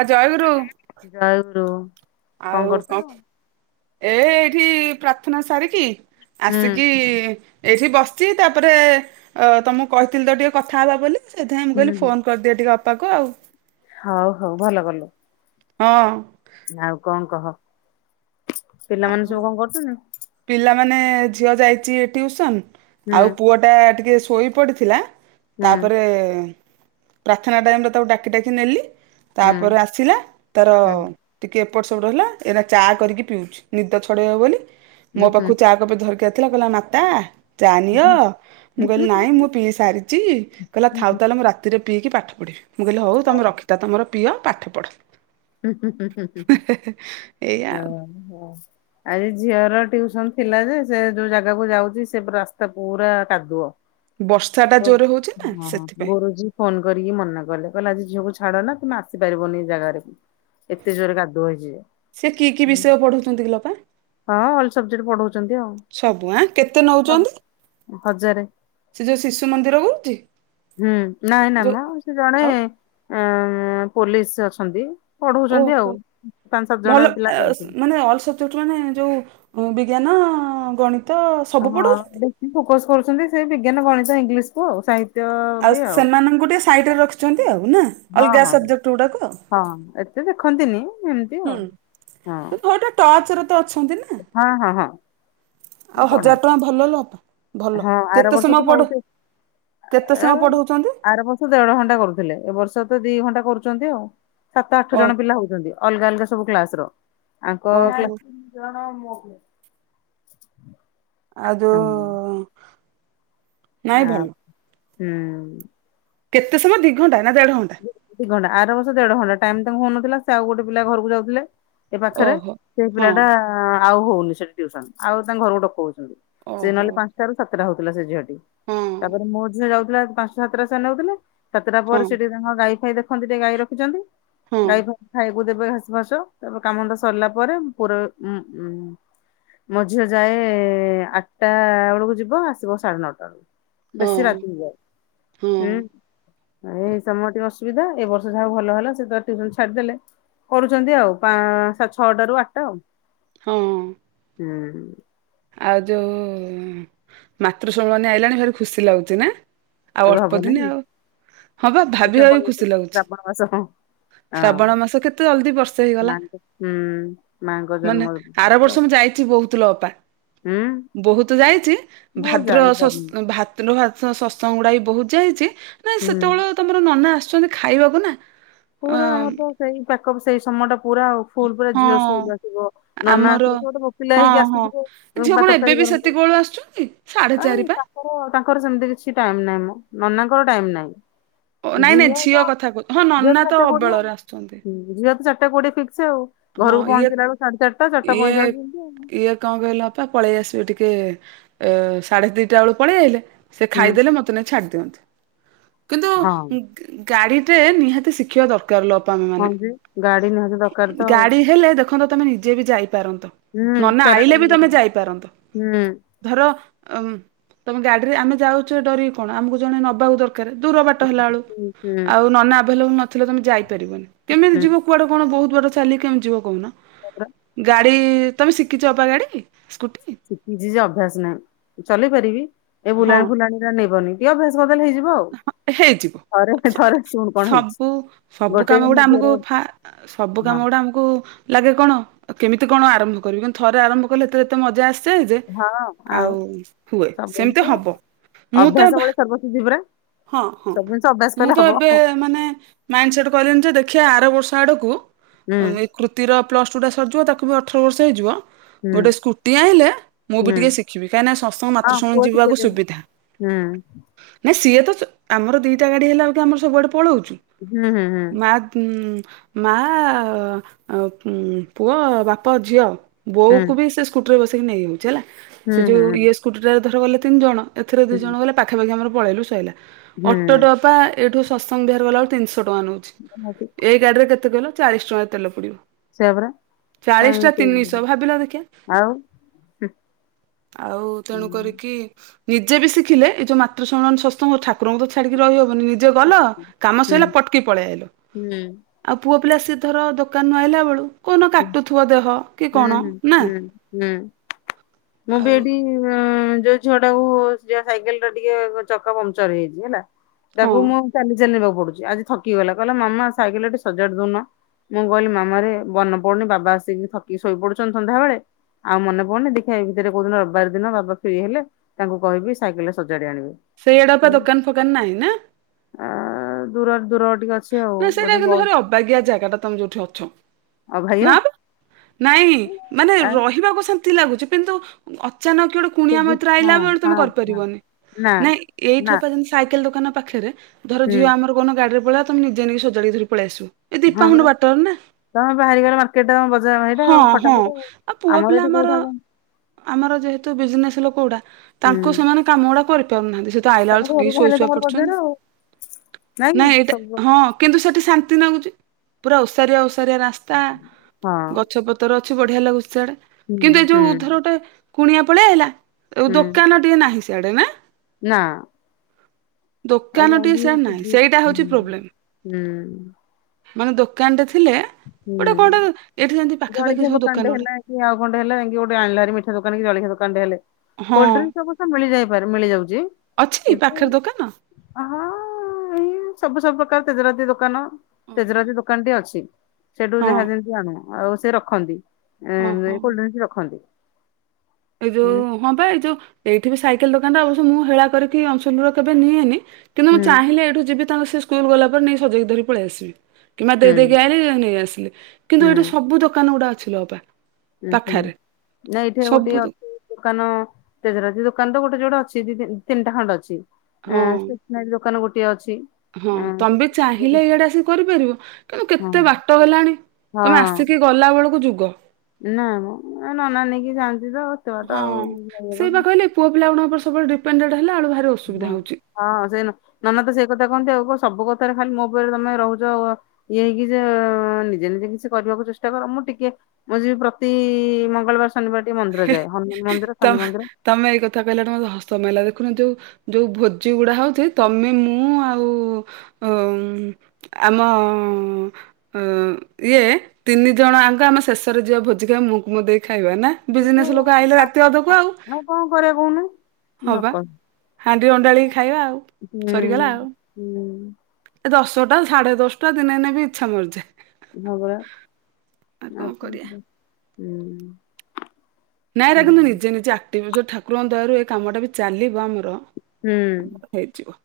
ଆ ଜୟଗୁରୁ ଆଉ କଂ କରୁଥିଲୁ? ଏ ଏଇଠି ପ୍ରାର୍ଥନା ସାରିକି ହୁଁ ଆସିକି ଏଇଠି ବସିଚି ତାପରେ ଅ ତମକୁ କହିଥିଲି ତ ଟିକେ କଥା ହେବା ବୋଲି ସେଥିଆଇଁ ମୁଁ ହୁଁ କହିଲି ହୁଁ। ଫୋନ କରିଦିଏ ଟିକେ ଅପାକୁ ଆଉ। ହଉ ହଉ ଭଲ କଲୁ। ହଁ। ଆଉ କଂ କହ ପିଲାମାନେ ଆଉ ସବୁ କଣ କରୁଚନ୍ତି? ପିଲାମାନେ ଝିଅ ଯାଇଚି ଟିଉସନ ହୁଁ ଆଉ ପୁଅ ଟା ଟିକେ ଶୋଇ ପଡିଥିଲା ହୁଁ ତାପରେ ପ୍ରାର୍ଥନା ଟାଇମରେ ତାକୁ ଡାକି ଡାକି ନେଲି ହୁଁ ତାପରେ ଆସିଲା ତାର ହୁଁ ଟିକେ ଏପଟ ସପଟ ହେଲା ଏରା ଚା କରିକି ପିଉଚି ନିଦ ଛଡେଇବ ବୋଲି ମୋ ହୁଁ ପାଖକୁ ଚା କପେ ଧରିକି ଆଇଥିଲା କଇଲା ମାତା ଚା ନିଅ ହୁଁ। ହୁଁ ମୁଁ କହିଲି ନାଇଁ ମୁଁ ପିଇ ସାରିଚି କଲା ଥାଉ ତାଲେ ମୁଁ ରା ତିରେ ପିଇକି ପାଠ ପଢ଼ିବି ମୁଁ କହିଲି ହଉ ତମେ ରଖିତା ତମର ପିଅ ପାଠ ପଢ଼। ହୁଁ ଏଇଆ ଆଉ ହୁଁ। ଆଜି ଝିଅର ଟିଉସନ ଥିଲା ଯେ ସେ ଯୋଉ ଜାଗାକୁ ଯାଉଛି ସେ ରାସ୍ତା ପୁରା କାଦୁଅ। ବର୍ଷା ଟା ହଁ ଜୋରେ ହଉଛି ନା ସେଥିପାଇଁ। ଗୁରୁଜୀ ଫୋନ କରିକି ମନା କଲେ କହିଲେ ଆଜି ଝିଅକୁ ଛାଡ ନା ତୁମେ ଆସିପାରିବନି ଏଇ ଜାଗାରେ। ଏତେ ଜୋରେ କାଦୁଅ ହେଇଛି ସେ କି କି ଯେ ବିଷୟ ପଢଉଛନ୍ତି କି ଲୋପା? ହଁ ଅଲ ସବେକ୍ଟ ପଢଉଛନ୍ତି ଆଉ ସବୁ ଆଁ କେତେ ହ ନଉଛନ୍ତି ହଜାରେ। ସେ ଯୋଉ ଶିଶୁ ମନ୍ଦିର ହୋଉଛି। ହୁଁ ନାଇଁ ନାମ ସେ ଜଣେ ଆଉ ପୋଲିସ ଅଛନ୍ତି। ପଢଉଛନ୍ତି ଓହୋ ଆଉ ପାଞ୍ଚ ସାତ ଭଲ ଜଣ ପିଲା ଯାଉଥିଲେ। ମାନେ ଅଲ ସବ୍ ଯୋଠୁ ମାନେ ଯୋଉ ବିଜ୍ଞାନ ଗଣିତ ସବୁ ପଢଉଛନ୍ତି। ଲ ଫୋକସ କରୁଛନ୍ତି ସେ ବିଜ୍ଞାନ ଗଣିତ ଇଂଲିଶକୁୁ ଆଉ ସା ଆଉ ସେମାନଙ୍କୁ ଟିକେ ସାଇଟ ରେ ରଖିଛନ୍ତି ଆଉ ନା ହଁ ଅଲଗା ହଁ ସବଜେକ୍ଟ ଗୁଡାକ ଆଉ। ହଁ ଏକ ସେ ଦେଖନ୍ତିନି ଏମ ହୁଁ ଗୋଟେ ଟର୍ଚ ର ତ ଅଛନ୍ତି ନା। ହଁ ହଁ ହଁ। ଆଉ ପଢାନ୍ତି ହଜାର ଟଙ୍କା ଭଲ ଲୋ। ଭଲ ହଁ ଆର କେତେ ବର୍ଷ ତ ସମୟ ପଢଉ ନଉଚି କେତେ ଏ ସମୟ ପଢଉଛନ୍ତି? ଆର ବର୍ଷ ଦେଢ ଘଣ୍ଟା କରୁଥିଲେ ଏ ବର୍ଷ ତ ଦି ଘଣ୍ଟା କରୁଛନ୍ତି ଆଉ ସାତ ଆଠ ଓ ଜଣ ପିଲା ହଉଛନ୍ତି। ଅଲଗା ଅଲଗା ସବୁ କ୍ଲାସ ର ଓହୋ ଆଙ୍କ୍ ଆଉ ଯୋଉ ନାଇଁ ଆ ଭଲ ହୁଁ। କେତେ ସମୟ ଦିଘଣ୍ଟା ନା ଦେଢ ଘଣ୍ଟା? ଦିଘଣ୍ଟା ଆର ବର୍ଷ ଦେଢ ଘଣ୍ଟା ଟାଇମ ତାଙ୍କୁ ହଉନଥିଲା ସେ ଆଉ ଗୋଟେ ପିଲା ଘରକୁ ଯାଉଥିଲେ। ସେ ପାଖରେ ଓହୋ ସେ ହଁ ପିଲାଟା ଆଉ ହଉନି ସେଠି ଟିଉସନ ଆଉ ତାଙ୍କ ଘରକୁ ଡକଉଚନ୍ତି। ସେ ଓହୋ ନହେଲେ ପାଞ୍ଚଟା ରାରୁ ସାତଟା ହଉଥିଲା ସେ ଝିଅଟି ହଁ ତାପରେ ମୋ ଝିଅ ଯାଉଥିଲା ପାଞ୍ଚା ସାତଟା ସ ନେଉଥିଲେ ସାତଟା ପରେ ହଁ ସେଟିକେ ତାଙ୍କ ଗାଈ ଫାଇ ଦେଖନ୍ତି ଟିକେ ଗାଈ ରଖିଛନ୍ତି ହଁ ଗାଈ ଫ ଖାଇ ତାକୁ ଦେବେ ଘାସ ଫାସ ତାପରେ କାମଧନ୍ଦା ସରିଲା ପରେ ପୁରା ଉଁ ମୋ ଝିଅ ଯାଏ ଆଠଟା ବେଳକୁ ଯିବ ଆସିବ ସାଢେ ନଅଟା ବେଳକୁ। ବେଶି ହଁ ରାତି ହୋଇଯାଏ ହଁ ଉଁ ଏଇ ତମର ଟିକେ ଅସୁବିଧା ଏ ବର୍ଷ ଯାହା ଭଲ ହେଲା ସେ ଟ୍ୟୁସନ ଛାଡି ଦେଲେ। କରୁଛନ୍ତି ଆଉ ପାଁ ଛଅଟ ର ଆଠଟା ଆଉ। ହଁ। ହୁଁ। ଆଉ ଯୋଉ ମାତୃଶମିଳନୀ ଆଇଲାଣି ଭାରି ଖୁସି ଲାଗୁଛି ନା। ଆଉ ଏବେ ଅଳ୍ପ ହବ ଦିନ ନାଇଁ ଆଉ ହଁ ବା ଏ ଭାବି ଶ୍ରାବଣ ଭାବି ମାସ ଖୁସି ଲାଗୁଛି। ଶ୍ରାବଣ ମାସ ହଁ ଶ୍ରାବଣ ମାସ କେତେ ଜଲଦି ବର୍ଷା ହେଇଗଲା ମାଙ୍କ ହୁଁ ମାଙ୍କ ଜନ୍ମ ମାନେ ଆର ମାସ ବର୍ଷ ମୁଁ ଯାଇଛି ବହୁତ ଲ ଅପା। ହୁଁ ବହୁତ ଯାଇଛି ମୁଁ ଆଉ ଭାଦ୍ର ସ ଯାଇପାରୁନି ଭାଦ୍ର ସତ୍ସଙ୍ଗ ଗୁଡା ବି ବହୁତ ଯାଇଛି। ନାଇଁ ହୁଁ। ସେତେବେଳେ ତମର ନନା ଆସୁଛନ୍ତି ଖାଇବାକୁ ନା ଅ ପୁରା ଆମର ତ ସେଇ ପାଖ ସେଇ ସମୟ ଟା ପୁରା ଆଉ ଫୁଲ ପୁରା ଝିଅ ହଁ ସ୍କୁଲ ଆସିବ ନନା ଆମର ଆସିବ ସ ଗୋଟେ ଭୋକିଲା ହଁ ହେଇକି ହଁ ଆସିଥିବେ ମୁଁ ତରକାରୀ ଗରମ ଇ ସାଢ଼େ ଆ ଚାରି ପା। ତାଙ୍କର ସେମିତି କିଛି ଟାଇ ନାହିଁ ମଁ ନନାଙ୍କର ଟାଇମ ନାହିଁ। ଓ ନାଇଁ ନାଇଁ ଝିଅ କଥା କହୁ ହଁ ନନା ତ ଅବେଳରେ ଆସୁଛନ୍ତି। ଝିଅର ଚାରିଟା କୋଡିଏ ଫିକ୍ସ ଆଉ ହଁ ଘରକୁ ଇଏ ପହଞ୍ଚିଲା ବେଳେ ସାଢେ ଚାରିଟା ଟା ଚାରିଟା ଇଏ ପଇଁଚାଳିଶି ଆ ଇଏ କଣ କହିଲା? ବାପା ପଳେଇ ଆସିବେ ଟିକେ ଏ ସାଢେ ଦିଟା ବେଳକୁ ପଳେଇ ଆଇଲେ ସେ ହୁଁ ଖାଇଦେଲେ ମୋତେ ତ - ଛାଡି ଦିଅନ୍ତୁ କିନ୍ତୁ ହଁ ଗାଡିଟେ ନିହାତି ଶିଖିବା ଦରକା- [unintelligible] ହଁ ମାନେ ଯେ ଗାଡି ନିହାତି ଦର- ଗାଡି ହେଲେ ଦେଖନ୍ତ ତମେ ନିଜେ ବି ଯାଇପାରନ୍ତ। ହୁଁ ନନା ଚାରିଟା ଆଇଲେ ବେଳେ ବି ତମେ ଯାଇଥିଲି। ଯାଇପାରନ୍ତ। ହୁଁ ଧର ତମେ ଗାଡିରେ ଆମେ ଯାଉଚେ ଡରିକି କଣ ଆମକୁ ଜଣେ ନବାକୁ ଦର କାଳେ ଦୂର ବାଟ ହେଲା ବେଳୁ ହୁଁ ହୁଁ ଆଉ ନନା ଆଭେଲେବୁଲ ନଥିଲେ ତମେ ଯାଇପାରିବନି କେମିତି ହୁଁ ଯିବ କୁଆଡେ କଣ ବହୁତ ବାଟ ଚାଲିକି ଆମେ ଯିବ କହୁନ ପୁରା ଗା ଦେଇ ତମେ ଶିଖିଛ ଅପା ଗାଡି ସ୍କୁଟି। ଶିଖିଛି ଯେ ଅଭ୍ୟାସ ନାହିଁ ଚଲେଇ ପାରିବି ଏ ହଁ ବୁଲାଣି ଫୁଲାଣି ରେ ନେବନି। ଟିକେ ଅଭ୍ୟାସ କରିଦେଲେ ହେଇଯିବ ଆଉ। ହେଇଛି। [unintelligible] ଥରେ ଥରେ ଶୁଣୁ କଣ ହେଇଛି। ସବୁ ସବୁ ଗୋଟେ କାମ ମୋ ଗୁଡା ଦିଅର ଆମକୁ ଫା ସବୁ କାମ ହଁ ଗୁଡା ଆମକୁ କୁ ଲାଗେ କଣ କେମିତି କଣ ଆରମ୍ଭ କରିବି କିନ୍ତୁ ଥରେ ଆରମ୍ଭ କଲେ ଏତେ ଏତେ ମଜା ଆସେ ଯେ ଆଉ ହୁଏ ସବୁ ସେମିତି ଜିନିଷ ହବ। ମୁଁ ତ ଅଭ୍ୟାସ ଭା ବଳେ ସର୍ବସିଧି ପରା। ହଁ ହଁ ସବୁ ଜିନିଷ ଅଭ୍ୟାସ ମୁଁ କଲେ ତ ହବ ଏବେ ମାନେ ମାଇଣ୍ଡ ସେଟ୍ କଲିନି ଯେ ଦେଖିବା ଆର ବର୍ଷ ଆଡକୁ ହୁଁ ଏଇ କୃତିର ପ୍ଲସଟୁ ଟା ସରିଯିବ ତାକୁ ବି ଅଠର ବର୍ଷ ହେଇଯିବ ହୁଁ ଗୋଟେ ସ୍କୁଟି ଆଣିଲେ ମୁଁ ହୁଁ। ବି ଟିକେ ଶିଖିବି କାହିଁକି ନା ସତଗଙ୍ଗ ହଁ ମାତୃ ପୁଅ ସମ୍ମିଳନୀ ଯିବାକୁ ଶିଖେଇଦେବି ସୁବିଧା। ହୁଁ। ନାଇଁ ସିଏତ ସ ଆମର ଦିଇଟା ଗାଡ଼ି ହେଲା ବେଳକୁ ଆମର ସବୁଆଡ଼େ ପଳଉଚୁ। ହୁଁ ହୁଁ ହୁଁ। ଉଁ ମା, ପୁଅ, ବାପ, ଝିଅ ହୁଁ ବୋଉକୁ ବି ସେ ସ୍କୁଟିରେ ବସେଇକି ନେଇଯାଉଚି ହେଲା ସେ ହୁଁ ହୁଁ ଯୋଉ ଇଏ ସ୍କୁଟିଟା ଧର ଗଲେ ତିନି ଜଣ ଏଥିରେ ଦି ହୁଁ ଜଣ ହୁଁ। ଗଲେ ପାଖାପାଖି ଆମର ପଳେଇଲୁ ସଇଲା ଅଟୋ ଟା ହୁଁ ଅପା - ଏଇଠୁ ସତସଙ୍ଗ ବିହାରି ଗଲାବେଳକୁ ତିନିଶହ ଟଙ୍କା ନଉଛି। [unintelligible] ଏ ଗାଡିର କେତେ କହିଲ ଚାଳିଶ ଟଙ୍କାର ତେଲ ପୁଡିବ। ସେଇଆ ପରା ଚାଳିଶଟା ତିନିଶ କାଇଁ ଭାବିଲ ଦେଖିଆ। ଆଉ ଆଉ ହୁଁ ତେଣୁ କରିକି ନିଜେ ବି ଶିଖିଲେ ଏ ଯଉ ମାତୃ ସମ୍ମିଳନୀ ସତସଙ୍ଗ ଠାକୁରଙ୍କୁ ତ ଛାଡିକି ରହି ହବନି। ନିଜେ ହୁଁ ଗଲ କାମ ହୁଁ ସଇଲା ପଟକି ପଳେଇ ଆଇଲ। ହୁଁ ଆଉ ପୁଅ ପିଲା ସିଏ ଧର ଦୋକାନୁ ଆଇିଲା ବେଳୁ କଉଦିନ ହୁଁ କାଟୁଥିବ ଦେହ କି କଣ ହୁଁ ନା ହୁଁ। ଆଉ ଉଁ ଯୋଉ ଝିଅଟାକୁ ଯା ସାଇକେଲରେ ଟିକେ ଚକା ପମ୍ପଚର ହେଇଚି ହେଲା। ହଁ ତାକୁ ମୁଁ ଚାଲି ଚାଲି ନେବାକୁ ପଡ଼ୁଚି ଆଜି ଥକି ଗଲା କହିଲା ମାମା ସାଇକେଲ ଟା ଟିକେ ସଜାଡି ଦଉନ। ମୁଁ କହିଲି ମାମାରେ ବନ ପଡୁନି ବାବା ଆସିକି ଥକି ଶୋଇ ପଡୁଚନ୍ତି ସନ୍ଧ୍ୟା ବେଳେ ଆଉ ମନେ ପଡୁନି ଦେଖିବା ଏଇ ଭିତରେ କୋଉ ଦିନ ରବିବାର ଦିନ ବାବା ଫ୍ରି ହେଲେ ତାଙ୍କୁ କହିବି ସାଇକେଲଟା ସଜାଡି ଆଣିବେ। ସେଇ ଆଡେ ପା ଦୋକାନଫୋକାନ ନାଇଁ ନା? ଆଁ ଦୂର ଦୂର ଟିକେ ଅଛି। ଆଉ ନାଇଁ ସେଇଟା ବୋଧେ କିନ୍ତୁ ବହୁତ। ଭାରି ଅବାଗିଆ ଜାଗାଟା ତମେ ଯୋଉଠି ଅଛ। ଆଉ ଭାଇଆ ନା ପେ ନାଇଁ ମାନେ ଆ ରହିବାକୁ ଶାନ୍ତ୍ ଶାନ୍ତି ଲାଗୁଚି କି‌ନ୍ତୁ ଅଚାନକ କିଏ ଗୋଟେ ସେ କୁଣିଆ ବି- ମୈତ୍ର ଆଇଲା ହଁ ବେଳେ ତମେ ହଁ ହଁ କରିପାରିବନି ନା ନାଇଁ ନା ଏଇଠି ପା ସାଇକେଲ ଦୋକାନ ପାଖରେ ଧର ହୁଁ ଝିଅ ଆମର କଉନ ଗାଡିରେ ପଳେଇଆ ତମେ ନିଜେ ନେଇ ସଜାଡି ଧରି ପଳେଇଆସିବ ଏ ହଁ ପରା। ଦିପାୁଣ୍ଡ ବାଟ ନ ତମେ ବାହାରିଗଲ ମାର୍କେଟ ବଜାର ଏଇଟା ଆଉ ହଁ ଫଟାଫଟ ଆଉ ପୁଅ ଆମର ପିଲା ଏଠି କୋଉଠି ହବ। ଆମର ଯେହେତୁ ବିଜିନେସ ଲୋକ ଗୁଡା ତାଙ୍କୁ ହୁଁ ସେମାନେ କାମ ଗୁଡା କରିପାରୁନାହାନ୍ତି ସେ ତ ଆଇଲା ବେଳେ ଥକିକି ଶୋଇ ଶୁଆ ପଡୁଛନ୍ତି। ନାଆକି ନାଇଁ ଏଇଟା ହବ। ହଁ କିନ୍ତୁ ସେଠି ଶାନ୍ତି ଲାଗୁଚି ପୁରା ଓସାରିଆ ଓସାରିଆ ରାସ୍ତା ହଁ ଗଛପ ତର ଅଛି ବଢିଆ ଲାଗୁଛି ସିଆଡେ ହୁଁ କିନ୍ତୁ ଏ ହୁଁ ଯୋଉ ଧର ଗୋଟେ କୁଣିଆ ପଲେଇ ଆଇଲା ହୁଁ ଦୋକାନ ତ ଟିଏ ନାହିଁ ସିଆଡେ ନା ନା। ଦୋକାନ ଆଊ ଟିକେ ସୁ ସିଆଡେ ନାହିଁ ହୁଁ ସେଇଟା ହଉଛି ପ୍ରୋବ୍ଲେମ [unintelligible] ମାନେ ଦୋକାନ ଟେ ଥିଲେ ହୁଁ। ଗୋଟେ କଣଟେ ଏଇଠି ଯେମିତି ପାଖାପାଖି ଜଳଖିଆ ସବୁ ଦୋକାନଟେ ଦୋକାନ ଗୋଟେ ହେଲା ଆଉ କଅଁଟେ ହେଲେ ଯାଇଁକି ଗୋଟେ ଆଣିଲେ ହେରି ମିଠା ଦୋକାନ କି ଜଳଖିଆ ଦୋକାନଟେ ହେଲେ ହଁ କୋଲ୍ଡରିଁ ସବ ହଁ ମିଳିଯାଇପାରେ ମିଳିଯାଉଚି। ଅଛି ପାଖରେ ଦୋକାନ ହଁ ଏଇ ସବୁ ସବୁ ପ୍ରକାର ପେଜରାତି ଦୋକାନ ଓହୋ ତେଜରାତି ଦୋକାନଟି ଅଛି। ସେଠୁ ହଁ ଯାହା ଯେମିତି ଆଣୁ ଆଉ ସେ ରଖନ୍ତି ଓହୋ କୋଲ୍ଡରିନ ରଖନ୍ତି। ଏ ଯୋଉ ହୁଁ ହଁ ବା ଏଇ ଯଉ ଏଇଠି ବି ସାଇକେଲ ଦୋକାନ ଟା ଅବଶ୍ୟ ମୁଁ ହେଳା କରିକି ଅନସୁନ ର କେବେ ନିଏନି କିନ୍ତୁ ମୁଁ ହୁଁ ଚାହିଁଲେ ଏଇଠୁ ଯିବି ତାଙ୍କ ସେ ସ୍କୁଲ ଗଲା ପରେ ନେଇ ସଜେଇ ଧରି ପଳେଇ ଆସିବି। କିମ୍ବା ହୁଁ ଦେଇେ ଦେଇକି ଆଇଲି ନେଇଆସିଲି କିନ୍ତୁ ହୁଁ ଏଇଠୁ ସବୁ ଦୋକାନ ଗୁଡା ଅଛିଲୋ ଅପା। ହୁଁ ହୁଁ ପାଖରେ ନା ଏଇଥିରେ ଗୋଟେ ସବୁ ଦୋ ଅଛି। ଦୋକାନ ତେଜରାତି ଦୋକାନ ତ ଗୋଟେ ଯୋଡେ ଅଛି ଦି ତିନିଟା ଖଣ୍ଡେ ହଁ ଅଛି। ନାଇ ଦୋକାନ ଗୋଟିଏ ଅଛି। ହଁ ଏଁ ତମେ ବି ଚାହିଁଲେ ଇଆଡେ ଆସିକି କରିପାରିବ କିନ୍ତୁ ହଁ କେତେ ବାଟ ହେଲାଣି ତମେ ଆସିକି ଗଲା ବେଳକୁ ଯୁଗ। ନାଁ ମ ନନା ନେଇକି ଯାଆନ୍ତି ତ ଏତେ ହଁ ବାଟା ସେଇ ଆଉ। ବା କହିଲେ ପୁଅ ପିଲାଗୁଡାଙ୍କର ସବୁବେଳେ ଦିପେନ୍ଦେଣ୍ଡ ହେଲାବେଳକୁ ଭାରି ଅସୁବିଧା ହଁ ହଉଛି। ହଁ ସେଇ ନ ନନା ତ ସେଇ କଥା କୁହନ୍ତି ଆଉ କଣ ସବୁ କଥାରେ ଖାଲି ମୋ ଉପରେ ତମେ ରହୁଛ। ଇଏ କି ଯେ ନିଜେ ନିଜେ କିଛି କରିବାକୁ ଚେଷ୍ଟା କର ମୁଁ ଟିକେ ମୁଁ ଯିବି ପ୍ରତି ମଙ୍ଗଳବାର ଶନିବାର ଟିକେ ମନ୍ଦିର ଯାଏ ହନୁମାନ ମନ୍ଦିର ତ ଶନି ମନ୍ଦିର। ତମେ ଏଇ କଥା କହିଲା ଠୁ ମତେ ହସ ମଇଲା ଦେଖନ୍ତୁ ଯୋଉ ଯୋଉ ଭୋଜି ଗୁଡା ହଉଛି ତମେ ମୁଁ ଆଉ ଅ ଆମ ଅ ହଁ ଇଏ ତିନି ଜଣ ଆଙ୍କ ଆମ ଶେଷରେ ଯିବା ଭୋଜି ଖାଇ ମୁଁକୁ ମ ଦେଇ ଖାଇବା ନା। ବିଜିନେସ୍ ଲୋକ ଆଇଲେ ରାତି ଅଧକୁ ଆଉ ଆଉ କଅଁ କରିଆ କହୁନୁ ହବା ନକ ହାଣ୍ଡି ଅଣ୍ଡାଳିକି ଖାଇବା ଆଉ ହୁଁ ସରିଗଲା ଆଉ ହୁଁ। ଏ ଦଶଟା ସାଢ଼େ ଦଶଟା ଦିନେ ନେବି ଇଚ୍ଛା ମରିଯାଏ ହଁ ପରା ଆଉ କଣ। ହୁଁ ନାଇଁ ହୁଁ ରାଗନ୍ତୁଣି ନିଜେ ନିଜେ ଆକ୍ଟିଭ ଯୋଉ ଠାକୁରଙ୍କ ଦଯାରୁ ଏ କାମଟା ବି ଚାଲିବ ଆମର ହୁଁ ହେଇଯିବ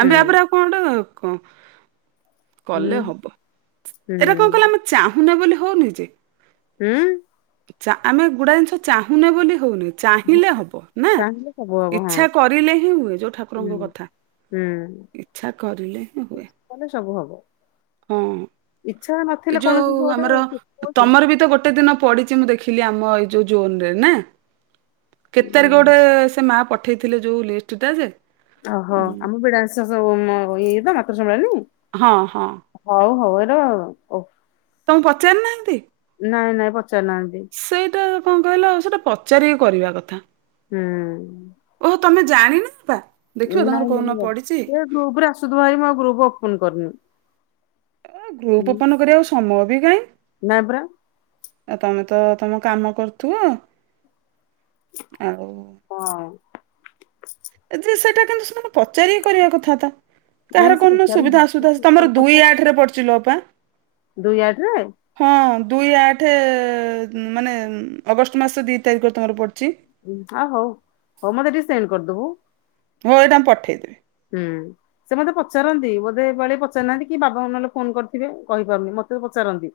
ହୁଁ ଆମେ ଆ ପରେ ଆଉ କଁଟା କଁ। କଲେ ହୁଁ ହବ ଏଇରା କଁ ହୁଁ କହିଲ ଆମେ ଚାହୁଁନେ ବୋଲି ହଉନି ଯେ। ହୁଁ। ଚା ଆମେ ଗୁଡାଏ ଜିନିଷ ଚାହୁଁନେ ବୋଲି ହଉନି। ଚାହିଁଲେ ହବ ନା ଚାହିଁଲେ ସବୁ ହବ ହଁ ଇଚ୍ଛା କରିଲେ ହିଁ ହୁଏ ଯୋଉ ହୁଁ ଠାକୁରଙ୍କ କଥା। ହୁଁ। ଇଚ୍ଛା କରିଲେ ହିଁ ହୁଏ। କଲେ ସବୁ ହବ। ହଁ ଇଚ୍ଛା ନଥିଲେ ଏଇ କୌଣସି ଜିନିଷ ଯୋଉ ଗୋଟେ ଆମର ଶିଖିବ କି? ତମର ବି ତ ଗୋଟେ ଦିନ ପଡି। ଚି ମୁଁ ଦେଖିଲି ଆମ ଏ ଯୋଉ ଜୋନରେ ନା କେତେ ତାରିଖ ହୁଁ ଗୋଟେ ସେ ମା ପ ପଠେଇଥିଲେ ଯୋଉ ଲିଷ୍ଟଟା ଯେ। ଓହୋ ଆମୁ ବିଡା ସକ ହୋମ ହବ ଏଇ ତ ମାତୃ ସମ୍ମିଳଣି। ହଁ ହଁ। ହଉ ହଉ ଏ ର ଓ। ଆପଣଙ୍କୁ ପଚାରି ନାହାନ୍ତି। ନାଇଁ ନାଇଁ ପଚାରି ନାହାନ୍ତି। ସେଇଟା କଁ କହିଲ ସେଇଟା ପଚାରିକି କରିବା କଥା। ହୁଁ। ଓହୋ ତମେ ଜାଣିନ ଅପା ଦେଖିବ ତମର କୋଉ ନ ପଡିଛି। ଗ୍ରୁପ ରେ ଆସୁ ଥିବ ହାରି ମୁଁ ଆଉ ଗ୍ରୁପ ଓପନ କରିନି। ଏ ଗ୍ରୁପ ହୁଁ ଓପନ କରିବାକୁ ସମୟ ବି କାଇଁ। ନାଇଁ ପରା ଆଉ ତମେ ତ ତମ କାମ କରୁଥିବ ଆଉ। ହଁ। ଏଥିରେ ସେଇଟା କିନ୍ତୁ ସେମାନେ ପଚାରିକି କରିବା କଥା ତ। ନାଇଁ କାହାର ସେ କୋଉ ଦିନ ପଚାରନ୍ତି ସୁବିଧା ଅସୁବଧା ଅଛି ତମର ଦୁଇ ପଚାର ଆଠ ରେ ପଡୁଚିଲୋ ଅପା। ଦୁଇ ଆଠ ରେ। ହଁ ଦୁଇ ଆଠ ମାନେ ଅଗଷ୍ଟ ମାସ ଦି ତାରିଖରେ ତମର ପଡିଛି। ଉଁ ଆ ହଉ ହଉ ମତେ ଟିକେ ସେଣ୍ଡ କରିଦବୁ। ମୁଁ ଏଇଟା ମୁ ପଠେଇ ଦେବି। ହୁଁ। ସେ ମୋତେ ପଚାରନ୍ତି ବୋଧେ ଏ ପାଳି ପଚାରି ନାହାନ୍ତି କି ବାବା ଙ୍କୁ ନହେଲେ ଫୋନ କରିଥିବେ କହିପାରୁନି ମୋତେ ପଚାରନ୍ତି।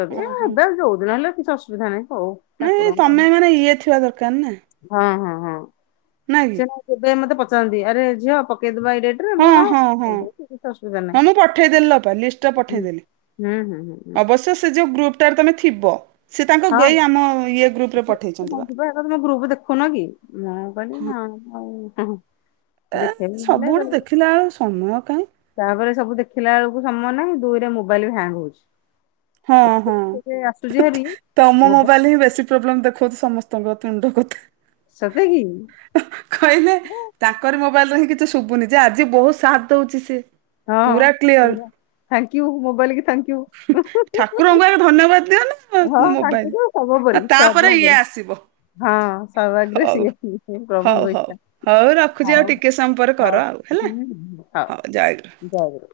ଯଦି ଓହୋ ଏବେ ଯୋଉଦିନ ହେଲେ କିଛି ଅସୁବିଧା ନାହିଁ ହଉ। ନାଇଁ ଠାକୁରଙ୍କ ତମେ ମାନେ ଇଏ ଥିବା ଦରକାର ନା। ହଁ ହଁ ହଁ ନା କି ସିଏ ବା ସେଇଥି ପାଇଁ ମତେ ପଚାରନ୍ତି ଆରେ ଝିଅ ପକେଇଦବା ଏଇ ଡେଟ୍। ରେ ହଁ ମୁଁ ହଁ ହଁ ହଁ କରିଦଉଛି କିଛି ଅସୁବିଧା ନାହିଁ ମୁଁ ପଠେଇଦେଲି ଲୋ ଅପା ଲିଷ୍ଟ ଟା ହୁଁ ପଠେଇ ଦେଲି। ହୁଁ ହୁଁ ହୁଁ ହୁଁ। ତ ସେ ଯୋଉ ଗ୍ରୁପ ଟା ରେ ତମେ ଥିବ ସେ ତାଙ୍କ ଏଇ ଆମ ଇଏ ଗ୍ରୁପ ରେ ସେ ପ କୁହନ୍ତି ବା କଁ ତମେ ଗ୍ରୁପ ଦେଖୁ ନ କି ମୁଁ କିହିଲି ନା ମୁଁ ଆଉ ହୁଁ। ଏ ଦେଖେଇବି ସବୁ ଗୁଡା ବେଳେବେଳେ ଦେଖିଲା ବେଳକୁ ସମୟ କାହିଁ। ତାପରେ ସବୁ ଦେଖିଲା ବେଳକୁ ସମୟ ନାହିଁ ଦୁଇରେ ମୋବାଇଲ ବି ହ୍ୟାଙ୍ଗ ହଉଛି। ହଁ ଏତେ ହଁ ମେସେଜ ଆସୁଛି ଥ୍ ହାରି ଥ୍ ତମ ମୋବା ମୋବାଇଲ ହିଁ ବେଶୀ। ପ୍ରୋବ୍ଲେମ ଦେଖଉଚି ସମସ୍ତଙ୍କ ତୁଣ୍ଡ କଥା। ସତେ କିି। କହିଲେ ତାଙ୍କରି ମୋବାଇଲ ରେ ହିଁ କିଛି ଶୁଭୁନି ଯେ ଆଜି ବହୁତ ସାଥ୍ ଦଉଛି ସିଏ। ହଁ ପୁରା ଥାଙ୍କ୍ୟୁ ମୋବାଇଲ କି ଥାଙ୍କ୍ୟୁ। ଠାକୁରଙ୍କୁ ଆଗେ ଧନ୍ୟବାଦ ଦିଅ ହଁ ନା ତାଙ୍କୁ ମୋବାଇଲ୍, ତ ସର୍ବୋପରି ଆଉ ସର୍ବ ତାପରେ ଆଗରେ। ଇଏ ଆସିବ। ହଁ [unintelligible] ହଉ ସିଏ ହଉ ପ୍ରଭୁଙ୍କ ହଉ ଇଚ୍ଛା ହଉ ରଖୁଛି ଆଉ ଟିକେ ସମୟ ପରେ କର ହଉ-ହଉ। ଆଉ ହେଲା ହୁଁ-ହୁଁ ହଉ ଜୟଗୁରୁ।